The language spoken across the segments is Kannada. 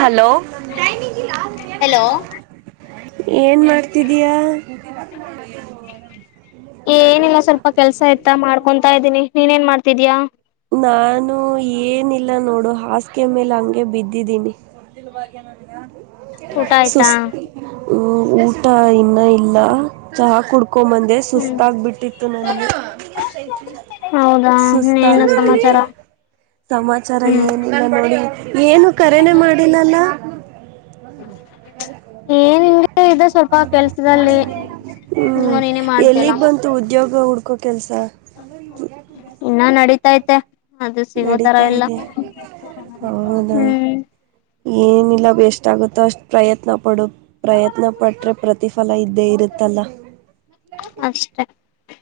ಹಲೋ ಹಲೋ ಏನ್ ಮಾಡ್ತಿದೀಯ ಏನಿಲ್ಲ ಸ್ವಲ್ಪ ಕೆಲ್ಸ ಇತ ಮಾಡ್ಕೊತಾ ಇದ್ದೀನಿ ನೀನ್ೇನ್ ಮಾಡ್ತ ತಿದಿಯಾ ನಾನು ಏನಿಲ್ಲ ನೋಡು ಹಾಸಗೆ ಮೇಲೆ ಹಂಗೆ ಬಿದ್ದಿದ್ದೀನಿ ಚಲ್ವಾಗಿಾಗ ನ ಊಟ [unintelligible] ಆಯ್ತಾ ಸುಸ್ ಊಟ ಇನ್ನ ಇಲ್ಲ ಚಹಾ ಕುಡ್ ಕಕೊಂದೆ ಹ್ಮ್ ಸುಸ್ತಾಗಬಿಟ್ಟಿತ್ತು ನನ್ಗೆ ಹೌದಾ [unintelligible] ತತ್ತ ಇನ್ನೇನು ಸಮಾಚಾರ [unintelligible] ಸಮಾಚಾರ ಹ್ಮ್ ಏನಿಲ್ಲ ನೋಡಿ ಏನು ಕರೆನೆೆ ಮಾಡಿಲ್ಲಲ ಹ್ಮ [unintelligible] ಏನಿಲ್ಲ ಇ ಸ್ವಲ್ಪ ಕೆಲ್ಸದಲ್ಲಿ ಹ್ಮ್ ಅವನ್ ಏನೇ ಮಾಡ್ತಿಲ್ಲ ಎಲ್ಲಿಗ್ ಬಂತು ಉದ್ಯೋಗ ಹುಡ್ಕೋ ಕೆಲ್ಸ ಇನ್ನ ನಡತೈತೆ ಅದು ಸಿಗೋತರ ನಡೀತಾ ಎಲ್ಲ ಇದೆ ಹೌದಾ ಹ್ಮ್ ಏನಿಲ್ಲ ವೇಸ್ಟ್ ಆಗುತ್ತೋ ಅಷ್ಟು ಪ್ರಯತ್ನ ಪಡೋ ಪ್ರಯತ್ನ ಪಟ್ರೆ ಪ್ರತಿಫಲ ಇದ್ದೇ ಇರುತ್ತಲ್ಲ ಅಷ್ಟೆ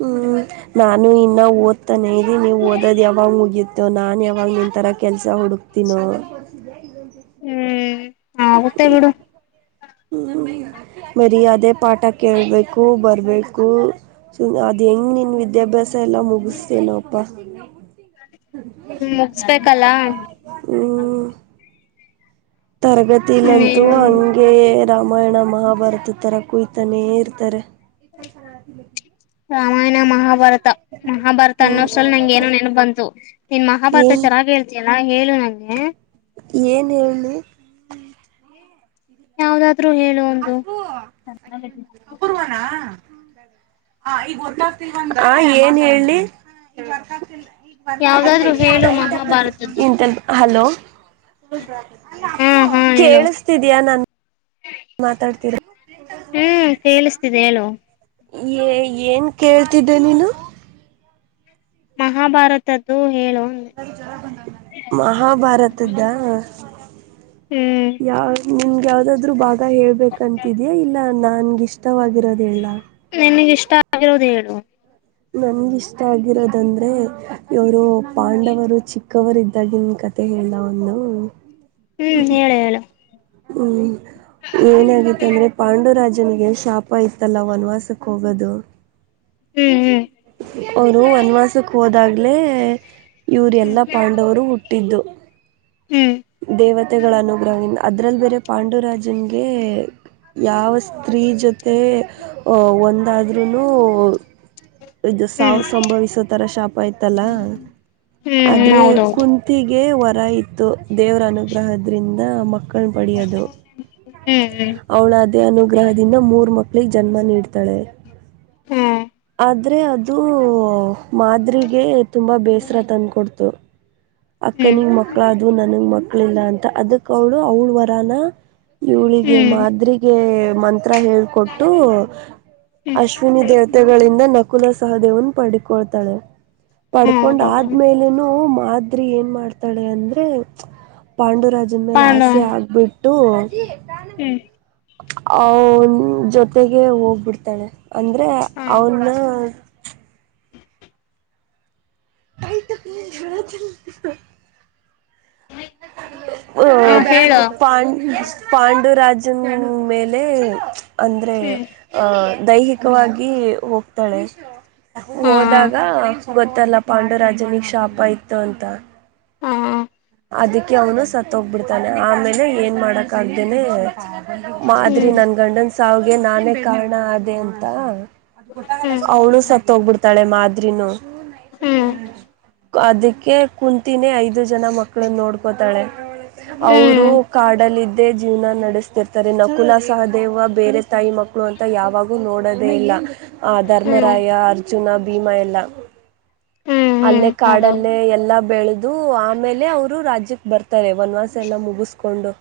ಹ್ಮ್ ನಾನು ಇನ್ನ ಓದ್ ತಾನೆ ಇ ನೀವು ಓದೋದು ಯಾವಾಗ ಮುಗಿಯತೋ ನಾನು ಯಾವಾಗ ನಿಥರ ಕೆಲಸ ಹುಡುಕ್ತೀನೋ ಹ್ಮ್ ಹಾ ಗೊತ್ತೇ ಬಿಿಡು ಹ್ಮ ಮರ್ಯಾದೆ ಪಾಠ ಕೇಳ್ಬೇಕು ಬರ್ ಬೇಕು ಅದ್ ಹೆಂಗ್ ನಿನ್ ವಿದ್ಯಾಭ್ಯಾಸ ಎಲ್ಲ ಮುಗಿಸತೇನಪ್ಪ ಹಾ ತರಗತಿಲ್ಲಂತೂ ಹ್ಮ್ ಹಂಗೆ ರಾಮಾಯಣ ಮಹಾಭಾರತದ ಥರ ಕುಯತಾನೇ ಇರ್ತಾರೆ ಎ ತರಸತಿ ಬೇಕಗೆ ರಾಮಾಯಣ ಮಹಾಭಾರತ ಮಹಾಭಾರತ ಹ್ಮ್ ಅನ್ನೋಸಲಲ್ ನಂಗಗೆ ಏನೋ ನೆಪ ಬಂತು ನೀನ್ ಮಹಾಭಾರತ ಏನ್ ಚೆನ್ನಾಗ್ ಹೇಳ್ತೀನಿ ಎಲ್ಲಾ ಹೇಳು ನಂಗೆ ಏನ್ ಹೇಳಿ ಯಾವ್ದಾದ್ರರು ಹೇಳು ಒಂದು ಈೊ ಏನ್ ಹೇಳಿ ಯಾವ್ದಾದ್ರು ಹೇಳು ಮಹಾಭಾರತದ್ದು [unintelligible] ಇಂತ ಹಲೋ ಹಾ ಹಾ ಹೇಳು ಕೇಳಿಸತಿದಯ ನನ್ ಮಾತಾಡ್ತೀರಾ ಹ್ಮ್ ಕೇಳಿಸ್ತಿದೆ ಹೇಳು ಏನು ಕೇಳ್ತಿದ್ದೆ ನೀನು ಮಹಾಭಾರತದ್ದು ಹೇಳು ಅಂದೆ ಮಹಾಭಾರತದ್ದ ಹ್ಮ್ ಯ ನಿನ್ಗ ಯಾವ್ದಾದ್ರು ಬಾಗ ಹೇಳ್ಬೇಕಂತಿದಯ ಇಲ್ಲ ನನ್ಗಿಷ್ಟ ಇಷ್ಟವಾಗಿರೋದಿಲ್ಲ ತೋ ದ ನನ್ಗಿಷ್ಟ ಆಗಿರೋದಂದ್ರೆ ಇವರು ಪಾಂಡವರು ಚಿಕ್ಕ ಕವರ್ ಇದ್ದಾಗಿನ ಕತೆ ಹೇಳ್ದ ಒಂದು ಹ್ಮ್ ಹೇಳು ಹೇಳು ಹ್ಮ್ ಏನಗತ್ತ ಅಂದ್ರೆ ಪಾಂಡವ ಚ ರಾಜನಿಗೆ ನ್ ಶಾಪ ಇತ್ತಲ್ಲ ವನ್ವಾಸಕ್ಕೆ ಹೋಗೋದು ಹ್ಮ್ ಹ್ಮ್ ಅವರು ವನ್ವಾಸಕ್ ಹೋದಾಗ್ಲೆೇ ಇವ್ರ ಹ್ಮ್ ಎಲ್ಲಾ ಪಾಂಡವರು ಹುಟ್ಟ ತಿಂದುು ಹ್ಮ್ ದೇವತೆಗಳ ಅನುಗ್ರಹಿಂದ ಅದ್ರಲ್ಲಿ ಬೇರೆ ಪಾಂಡುರಾಜನ್ಗೆ ಯಾವ ಸ್ತ್ರೀ ಜೊತೆ ಒಂದಾದ್ರೂ ಇದು ಹ್ಮ್ ಹ್ಮ್ ಸಾವು ಸಂಭವಿಸೋ ತರ ಶಾಪ ಆಯ್ತಲ್ಲ ಹ್ಮ್ ಆದ್ರೆ ಹೌದೌದು ಕುಂತಿಗೆ ವರ ಇತ್ತು ದೇವ್ರ ಅನುಗ್ರಹದ್ರಿಂದ ಮಕ್ಕ ಕ ಪಡೆಯದು ಹ್ಮ್ ಹ್ಮ್ ಅವಳ ಅದೇ ಅನುಗ್ರಹದಿಂದ ಮೂರ್ ಮಕ್ಕಳ ಪ್ಲೀ ಜನ್ಮ ನೀಡ್ತಾಳೆ ಹ್ಮ್ ಆದ್ರೆ ಅದು ಮಾದ್ರರಿಗೆ ತುಂಬಾ ಬೇಸರ ತಂದಕೊಡ್ತು ಹ್ಮ್ ಅಕ್ಕನಿಗ್ ಮಕ್ಳ ಅದು ನನಗ್ ಮಕ್ಳ ಇಲ್ಲ ಅಂತ ಅದಕ್ಕ ಅವಳು ಅವಳ ವರಾನ ಇಳಿಗೆ ಹ್ಮ್ ಮಾದ್ರಿಗೆ ಮ ಮಂತ್ರ ಹೇಕೊಟ್ಟು ಹ್ಮ್ ಹ್ಮ್ ಅಶ್ವಿನಿ ದೇವತೆಗಳಿಂದ ನ ನಕುಲ ಸಹದೇವನ್ ಪಡ್ಕೊಳ್ತಾಳೆ ಪಡ್ಕೊಂಡ್ ಹೌದೌದು ಆದ್ಮೇಲನು ಮಾ ಏನ್ ಮಾಡ್ತಾಳೆ ಅಂದ್ರೆ ಪಾಂಡುರಾಜನ ಮೇಲೆ ಆಸೆ ಪಾಂಡವ ಆಗ್ಬಿಟ್ಟು ಹ್ಮ್ ಅವನ್ ಜೊತೆಗೆ ಹೋಗ್ಬಿಡ್ತಾಳೆ ಅಂದ್ರೆ ಹಾ ಅವನ್ನ ತತ ಜ [inaudible] ಅ ಹ ಹೇಳು ಪಾ ಪಾಂಡುರ ಜನ್ ಮೇಲೆ ಅಂದ್ರೆ ಹ್ಮ್ ಆ ದೈಹಿಕವಾಗಿ ಹೋಗ್ತಾಳೆ ಹಾ ಹೋದಾಗ ಗೊತ್ತಲ್ಲ ಪಾಂಡುರಾಜನಿಗೆ ಶಾಪ ಇತ್ತು ಅಂತ ಹಾ ಅದಕ್ಕೆ ಅವನು ಸತ್ತೋಗ್ಬಿಡ್ತಾನೆ ಆಮೇಲೆ ಏನು ಮಾಡೋಕ್ಕಾಗ್ದೇ ಮಾಧರಿ ಹ್ಮ್ ನನ್ ಗಂಡನ್ ಸಾವಗೆ ನಾನೇ ಕಾರಣ ಅೇ ಅಂತ ಹ್ಮ್ ಅವಳು ಸತ್ ಹೋಗ್ಬಿಡ್ತಾಳೆ ಮಾದ್ರಿನ ಹ್ಮ್ ಅದಕ್ಕೆ ಕುಂತಿನೇ ಐದು ಜನ ಮಕ್ಕಳು ನೋಡ್ಕೋತಾಳೆ ಅವರು ಕಾಡಲಿದ್ದೇ ಜೀವನ ನಡೆಸ್ತಿರ್ತಾರೆ ನಕುಲ ಸಹದೇವ ಬೇರೆ ತಾಯಿ ಮಕ್ಕಳು ಅಂತ ಯಾವಾಗೂ ನೋಡೋದೇ ಇಲ್ಲ ಆ ಹ್ಮ್ ಧರ್ಮರಾಯ ಅರ್ ಅರ್ಜುನ ಭೀಮಾ ಎಲ್ಲ ಅಲ್ಲೇ ಹ್ಮ್ ಹ್ಮ್ ಕಾಡಲ್ಲೇ ಎಲ್ಲಾ ಬೆಳ ಅದು ಆಮೇಲೆ ಅವರು ರಾಜ್ಯಕ್ಕೆ ಬರ್ತಾರೆ ಒನ್ ವಸ್ ಎಲ್ಲ ಮುಗಿಸ್ಕೊಂಡು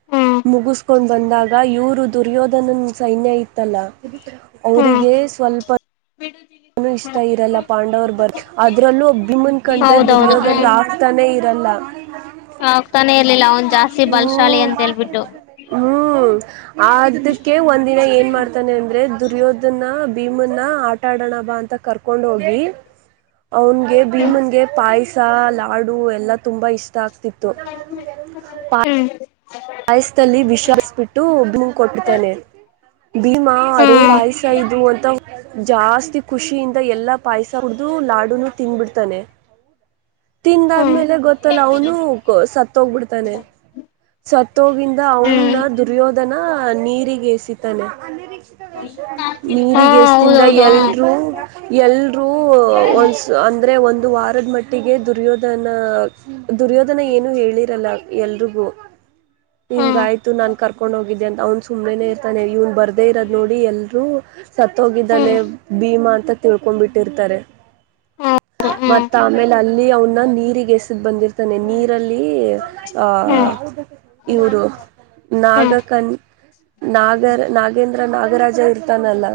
ಹ್ಮ್ ಹೌದೌದು ಹ್ಮ್ ಮುಗಿಸಕೊಂಡ್ ಬಂದಾಗ ಇವರು ದುರ್ಯೋಧನನ್ ಸೈನ್ಯ ಇತ್ತಲ್ಲ ಹ್ಮ್ ಅವರಿಗೆ ಸ್ವಲ್ಪ ನನು ಇಷ್ಟ ಇರಲ್ಲ ಪಾಂಡವರು ಬರ್ ಅದ್ರಲ್ಲೂ ಭೀಮ್ನ್ ಕಂಡ್ರೆ ಹೌದೌದು ದುರ್ಯೋಧನಾ ಆಗ್ತಾನೆ ಇರಲ್ಲ ಅಲ್ಲ ಹ ಆಗ್ತಾನೆ ಇರ್ಲಿಲ್ಲ ಅವನು ಜ ಹ್ಮ್ ಹ್ಮ್ ಅದಕ್ಕೆ ಒಂದಿನ ಏನ್ ಮಾಡ್ತಾನೆ ಅಂದ್ರೆ ದುರ್ಯೋಧನ ಭೀಮನ್ನ ಆಟಾಡೋಣ ಬಾ ಅಂತ ಕರ್ಕೊಂಡ್ ಹೋಗಿ ಅವನ್ಗೆ ಹ್ಮ್ ಭೀಮನ್ಗೆ ಪಾಯಸ ಲಾಡು ಎಲ್ಲಾ ತುಂಬಾ ಇಷ್ಟ ತಕ್ತಿತ್ತು ಹ್ಮ್ ಆಾಯಸ್ಲ್ಲಿ ವಿಷಾರಿಸ್ಬಿಟ್ಟು ಭೂಮ ಕೊಟ್ಟಿದ್ದಾನೆ ಭೀಮಾ ಅರೇ ಹ್ಮ್ ಪಾಯಸ ಇದು ಅಂತ ಜಾಸ್ತಿ ಖುಷಿಯಿಂದ ಎಲ್ಲಾ ಪಾಯಸ ಕುಡ್ದು ಲಾಡುನು ತಿನ್ಬಿಡ್ತಾನೆ ಹ್ಮ್ ತಿಂದಾದ್ಮೇಲೆ ಗೊತ್ತಲ್ಲ ಅವನು ಸತ್ತೋಗ್ಬಿಡ್ತಾನೆ ಸತ್ತೋಗಿಂದ ಅವನ ಹ್ಮ್ ದುರ್ಯೋಧನ ನೀರಿಗೆ ಎಸಿತಾನೆ ಹಾ ನೀರಿಗೆ ಎಸದಿಂದ ಹೌದೌದು ಹ ಎಲ್ರುೂ ಎಲ್ರೂ ಒ ಅಂದ್ರೆ ಒಂದ ವಾರದ ಮಟ್ಟಿಗೆ ದುರ್ಯೋಧನ ದುರ್ಯೋಧನ ಏನು ಹೇಳಿರಲ್ಲ ಎಲ್ರಿಗೂ ಹಾ ಹಿಂಗ ಆಯ್ತು ನಾನ್ ಕರ್ಕೊಂಡ್ ಹೋಗಿದ್ದೆ ಅಂತ ಅವನ್ ಮುಂದೇನೆ ಇರ್ತಾನೆ ಇವ್ನ್ ಬರ್ದೇ ಇರೋದ್ ನೋಡಿ ಎಲ್ರೂ ಸತ್ತೋಗಿದ್ದಾನೆ ಹ್ಮ್ ಹ್ಮ್ ಭೀಮಾ ಅಂತ ತಿಳ್ಕೊಂಡ್ಂಬಿಟ್ಟಿರ್ತಾರೆ ಹೌದು ಹ್ಮ್ ಮತ್ತ ಆಮೇಲೆ ಅಲ್ಲಿ ಅವನ್ನ ನೀರಿಗೆ ಎಸದ್ ಬಂದಿರ್ತಾನೆ ನೀರಲ್ಲಿ ಹ್ಮ್ ಹ್ಮ್ ಆಹ ಇವರು ಹ್ಮ್ ನಾಗಕನ್ ನಾಗರ ನಾಗೇಂದ್ರ ನಾಗರಾಜ ಇರ್ತಾನಲ್ಲ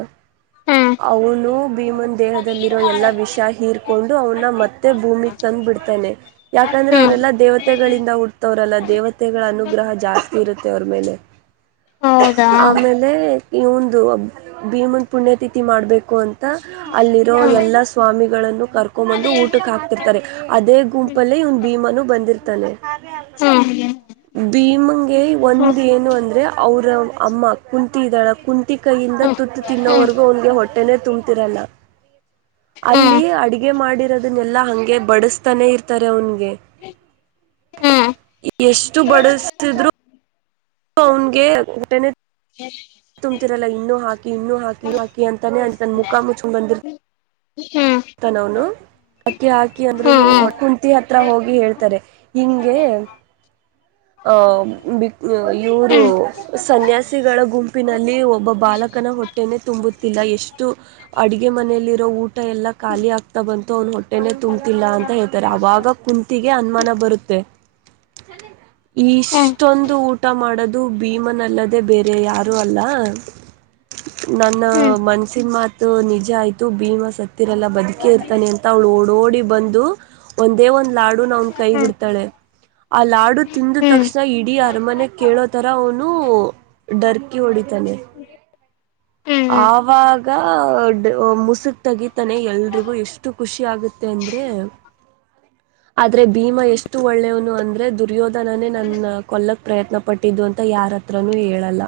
ಅವನು ಭೀಮನ್ ದೇಹದಲ್ಲಿರೋ ಎಲ್ಲಾ ವಿಷ ಹೀರ್ ಕೊಂಡು ಅವ್ನ್ನ ಮತ್ತೆ ಭೂಮಿಗ ತಂದು ಬಿಡ್ತಾನೆ ಯಾಕಂದ್ರೆ ಹ್ಮ್ ಅವ್ರರೆಲ್ಲಾ ದೇವತೆಗಳಿಂದ ಹುಡ್ತವ್ರಲ್ಲ ದೇವತೆಗಳ ಅನುಗ್ರಹ ಜಾಸ್ತಿ ಇರುತ್ತೆ ಅವ್ರ ಮೇಲೆ ಹೌದಾ ಆಮೇಲೆ ಇ ಒಂದು ಭೀಮನ್ ಪುಣ್ಯತಿಥಿ ಮಾಡಬೇಕು ಅಂತ ಅಲ್ಲಿರೋ ಎಲ್ಲಾ ಸ್ವಾಮಿಗಳ ಕರ್ಕೊಂಡಂಬಂದು ಊಟಕ್ಕೆ ಹಾಕ್ತಿರ್ತಾರೆ ಅದೇ ಗುಂಪಲ್ಲೇ ಇವ್ನು ಭೀಮನು ಬಂದಿರ್ತಾನೆ ಹೌ ಭೀಮಂಗೆ ಒಂದ ಏನು ಅಂದ್ರೆ ಅವ್ರ ಅಮ್ಮ ಕುಂತಿ ಇದಾಳ ಕುಂತಿ ಕೈಯಿಂದ ತುತ್ತು ತಿನ್ನೋವರೆಗೂ ಅವನ್ಗೆ ಹೊಟ್ಟೆನೆೇ ತುಂಬ್ತಿರಲ್ಲ ಅಲ್ಲಿ ಅಡ್ಗೆ ಮಾಡಿರೋದನ್ನೆಲ್ಲಾ ಹಂಗೆ ಬಡಸ್ತಾನೆ ಇರ್ತಾರೆ ಅವನ್ಗೆ ಎಷ್ಟು ಬಡಸಿದ್ರು ಅವಂಗೆ ಊಟನೆ ತುಂಬ್ತಿರಲ್ಲ ಇನ್ನೂ ಹಾಕಿ ಇನ್ನೂ ಹಾಕಿ ಹಾಕಿ ಅಂತಾನೆ ಅಲ್ಲಿ ತನ್ನ ಮುಖ ಮುಚ್ಚಕೊಂಡ್ ಬಂದಿರು ತ ನೌನು ಅಕ್ಕಿ ಹಾಕಿ ಅಂದ್ರು ಒ ಕುಂತಿ ಹತ್ರ ಹೋಗಿ ಹೇಳ್ತಾರೆ ಹಿಂಗೆ ಹ ಇವರು ಸನ್ಯಾಸಿಗಳ ಗುಂಪಿನಲ್ಲಿ ಒಬ್ಬ ಬಾಲಕನ ಹೊಟ್ಟೆನೆೇ ತುಂಬುತ್ತಿಲ್ಲ ಎಷ್ಟು ಅಡಗೆ ಮನೆಯಲ್ಲಿರೋ ಊಟ ಎಲ್ಲ ಖಾಲಿ ಆಗ್ತಾ ಬಂತು ಅವನು ಹೊಟ್ಟೆನೆೇ ತುಂಬ್ತಿಲ್ಲ ಅಂತ ಹೇಳ ತಾರೆ ಅವಾಗ ಕುಂತಿಗೆ ಅನುಮಾನ ಬರುತ್ತೆ ಇಷ್ಟೊಂದು ಊಟ ಊಟ ಮಾಡೋದು ಭೀಮನಲ್ಲದೆೇ ಬೇರೆ ಯಾರೂ ಅಲ್ಲ ನನ್ನ ಮನ್ಸಿನ ಮಾತು ನಿಜ ಆಯ್ತು ಭೀಮಾ ಸತ್ತಿರಲ್ಲಾ ಬದುಕೆ ಇರ್ತಾನೆ ಅಂತ ಅವ ಓಡೋಡಿ ಬಂದು ಒಂದೇ ಒಂದ್ ಲಾಡು ನ ಅವನ್ ಕೈಗಿಡ್ತಾಳೆ ಆ ಲಾಡು ತಿಂದ ತಕ್ಷಣ ಇಡೀ ಅರಮನೆ ಕೇಳೋತರ ಅವನು ಡರ್ಕಿ ಹೊಡಿತಾನೆ ಆವಾಗ ಮುಸುಕ್ ತೆಗಿತಾನೆ ಎಲ್ರಿಗೂ ಎಷ್ಟು ಖುಷಿ ಆಗುತ್ತೆ ಅ ಅಂದ್ರೆ ಆದ್ರೆ ಭೀಮಾ ಎಷ್ಟು ಒಳ್ಳೆಯವನು ಅಂದ್ರೆ ದುರ್ಯೋಧನನೇ ನನ್ನ ಕೊಲ್ಲಕ್ ಪ್ರಯತ್ನ ಪಟ್ಟಿದ್ದು ಅಂತ ಯಾರು ಹತ್ರನೂ ಹೇಳಲ್ಲ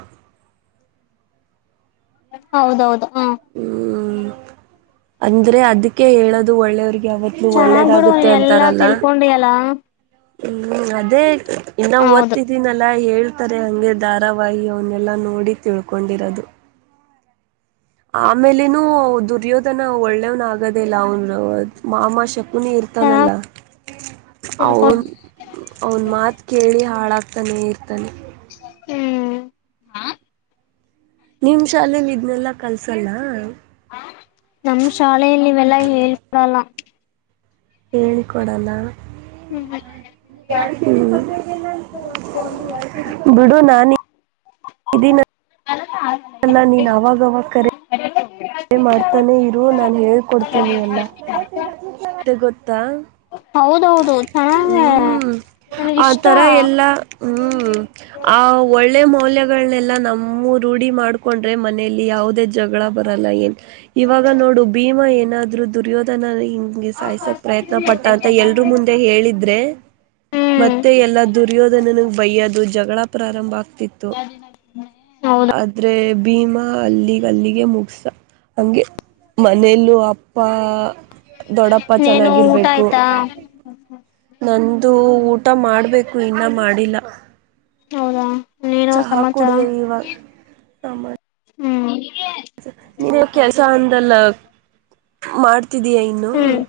ಹೌದೌದು ಹ್ಮ್ ಅಂದ್ರೆ ಅದಕ್ಕೆ ಹೇಳದು ಒಳ್ಳೆಯವ್ರಿಗೆ ಯಾವತ್ಲೂ ಚೆನ್ನಾಗ್ ಬಿಡು ಒಳ್ಳೇದಾಗುತ್ತೆ ನೀನ್ ಎಲ್ಲಾ ಅಂತಾರಲ್ಲ ತಿಳ್ಕೊಂಡಿಯಲ್ಲ ಹ್ಮ್ ಅದೇ ಇನ ಹೌದು ಓದ್ತಿದೀನಲ್ಲಾ ಹೇಳ ಆದತರೆ ಹಂಗೆ ಧಾರಾವಾಹಿ ಅವನ್ನೆಲ್ಲಾ ನೋಡಿ ತಿಳ್ಕೊಂಡಿರೋದು ಆಮೇಲನುೂ ದುರ್ಯೋಧನ ಒಳ್ಳೆವ್ನ ಆಗೋದೇ ಇಲ್ಲ ಅವ್ನು ಮಾಮಾ ಶಕ್ ನೀ ಇರ್ತಾನಲ್ಲ ಚೆನ್ನಾಗ್ ತಿಳ್ಕೊ ಅವನ್ ಅವ್ನ ಮಾತು ಕೇಳಿ ಹಾಳಾಗಕ್ತ ಇರ್ತಾನೇ ಇರ್ತಾನೆ ಹ್ಮ ಹ ನಿಮ್ ಶಾಲೆಲಿ ಇದ್ನೆಲ್ಲಾ ಕಲ್ಸಲ್ಲ ನಮ್ಮ್ ಶಾಲೇಲಿ ಇವೆಲ್ಲಾ ಹೇಳ್ಕೊಡಲ್ಲ ಹೇಳಿಕೊಡಲ್ಲ ಹ್ಮ್ ಹ್ಮ ಬಿಡು ನಾನಿ ಲ್ಲಾ ನೀನ್ ಅವಾಗವಾಗ ಕರೆ ಅೇ ಮಾಡ್ತಾನೆ ಇರು ನಾನನ್ ಹೇಕೊಡ್ತೀನಿ ಅಲ್ಲ ಗೊ ಕುತ್ತ ಹೌದ ಹೌದು ಚೆನ್ನಾಗ ಆ ನನಗಿಷ್ಟ ತರ ಎಲ್ಲ ಹ್ಮ್ ಆ ಹಳೆ ಮೌಲ್ಯಗಳನ್ನೆಲ್ಲ ನಮ್ಮೂ ರೂಢಿ ಮಾಡ್ಕೊಂಡ್ರೆ ಮನೇೆಯಲ್ಲಿ ಯಾವುದೇ ಜಗಳ ಬರಲ್ಲ ಏನು ಇವಾಗ ನೋಡು ಭೀಮಾ ಏನಾದ್ರು ದುರ್ಯೋಧನ ಹಿಂಗೆ ಸಾಯ್ಸಕ್ ಪ್ರಯತ್ನ ಪಟ್ಟಂತ ಎಲ್ರೂ ಮುಂದೆ ಹೇಳಿದ್ರೆ ಹ್ಮ್ ಮತ್ತೆ ಎಲ್ಲ ದುರ್ಯೋದ ನನ ಬೈಯ್ಯೋದು ಜ ಗಳ ಪ್ರಾರಂಭ ಆಗ್ತಿತ್ತು ಹೌದು ಆದ್ರೆ ಭೀಮಾ ಅಲ್ಲಿಗೆ ಅಲ್ಲಿಗೆ ಮುಗಸ ಹೆ ಮನೇಲ್ಲೂ ಅಪ್ಪ ದೊಡ್ಡಪ್ಪ ಚೆನ್ನಾಗಿರ್ಬೇಕು ಹಾ ನಂದು ಊಟ ಮಾಡ್ಬೇಕು ಇನ್ನೂ ಮಾಡಿಲ್ಲ ಅವೌದ ಚಹಾ ಕುೂಡುದವಿ ಇವಾಗ ಆ ಹ್ಮ್ ನೀನ್ ಕೆಲ್ಸ ಅಂದಲ್ಲ ಮಾಡ್ ಮಾಡತಿದಯಾ ಇನ್ನು ಹ್ಮ್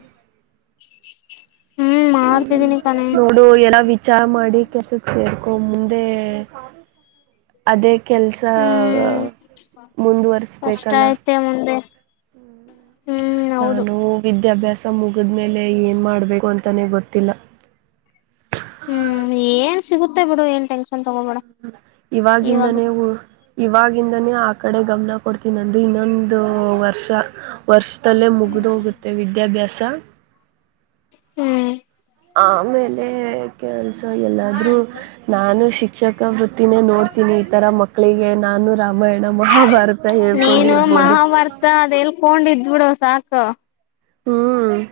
ಹ್ಮ್ ಹ್ಮ್ ಮಾಡ್ತಿದ್ದೀನಿ ಕಣೆ ನೋಡು ಎಲ್ಲಾ ವಿಚಾರ ಮಾಡಿ ಕೆಸಕ್ ಸೇರ್ ಮುಂದೆ ಅದೇ ಕೆಲಸ ಹ್ಮ್ ಕಷ್ಟ ಮುಂದುವರೆಸ್ಬೇಕಲ್ಲ ಐತೆ ಮುಂದೆ ಹ್ಮ್ ಹೌದು ನಾನು ವಿದ್ಯಾಭ್ಯಾಸ ತ ಮುಗದ ಮೇಲೆ ಏನ್ ಮಾಡಬೇಕು ಅಂತಾನೇ ಗೊತ್ತಿಲ್ಲ ಹ್ಮ್ ಏನ್ ಸಿಗುತ್ತೆ ಬಿಡು ಏನ್ ತಗೋಬೇಡ ಹ್ಮ ಇವಾಗ ಇವಾಗಿಂದನೇ ಇವಾಗಿಂದಾನೇ ಆ ಕಡೆ ಗಮನ ಕೊಡ್ತೀನಿ ನನ್ ದು ಇನ್ನೊಂದು ವರ್ಷ ವರ್ಷದಲ್ಲೇ ಮುಗಿದು ಹೋಗುತ್ತೆ ವಿದ್ಯಾಭ್ಯಾಸ ಹ್ಮ್ ಆಮೇಲೆ ಕೆಲ್ಸ ಎಲ್ಲಾದ್ರೂ ನಾನು ಶ ಶಿಕ್ಷಕ ವೃತ್ತಿನೇ ನೋಡ್ತೀನಿ ಈ ತರ ಮಕ್ಕಳಿಗೆ ನಾನು ರಾವ ರಾಮಾಯಣ ಮಹಾಭಾರತ ನೀನು ಹೇಳ್ಕೊಂಡಿರ್ಬೋದು ನೂಡ ಸಾಕು ಹ್ಮ್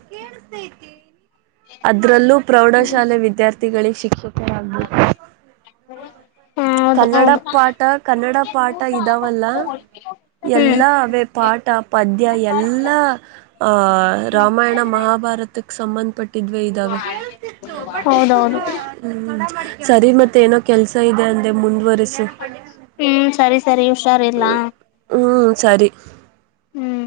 ಅದ್ರಲ್ಲೂ ಹ್ಮ್ ಪ್ರೌಢಶಾಲೆ ವಿದ್ಯಾರ್ಥಿ ಗಳಿಗೆ ಶಿಕ್ಷಕ ಆಗ್ಲಿ ಹೌದು ಕನ್ನಡ ಹೌದು ಪಾಠ ಕನ್ನಡ ಪಾಠ ಇದಾವಲ್ಲ ಎಲ್ಲ ಹ್ಮ್ ಅವೆ ಪಾಠ ಪದ್ಯ ಎಲ್ಲ ಆ ರಾಮಾಯಣ ಮಹಾಭಾರತಕ್ಕೆ ಸಂಬಂಧಪಟ್ಟ ಇದವೆ ಇದ್ದಾವೆ ಹೌದೌದು ಹ್ಮ ಸರಿ ಮತ್ತೆ ಏನೋ ಕೆಲ್ಸ ಇದೆ ಅ ಮುಂದುವರಿಸು ಹ್ಮ್ ಸರಿ ಸರಿ ಹುಷಾರ್ ಇಲ್ಲ ಹ್ಞೂ ಸರಿ ಹ್ಮ್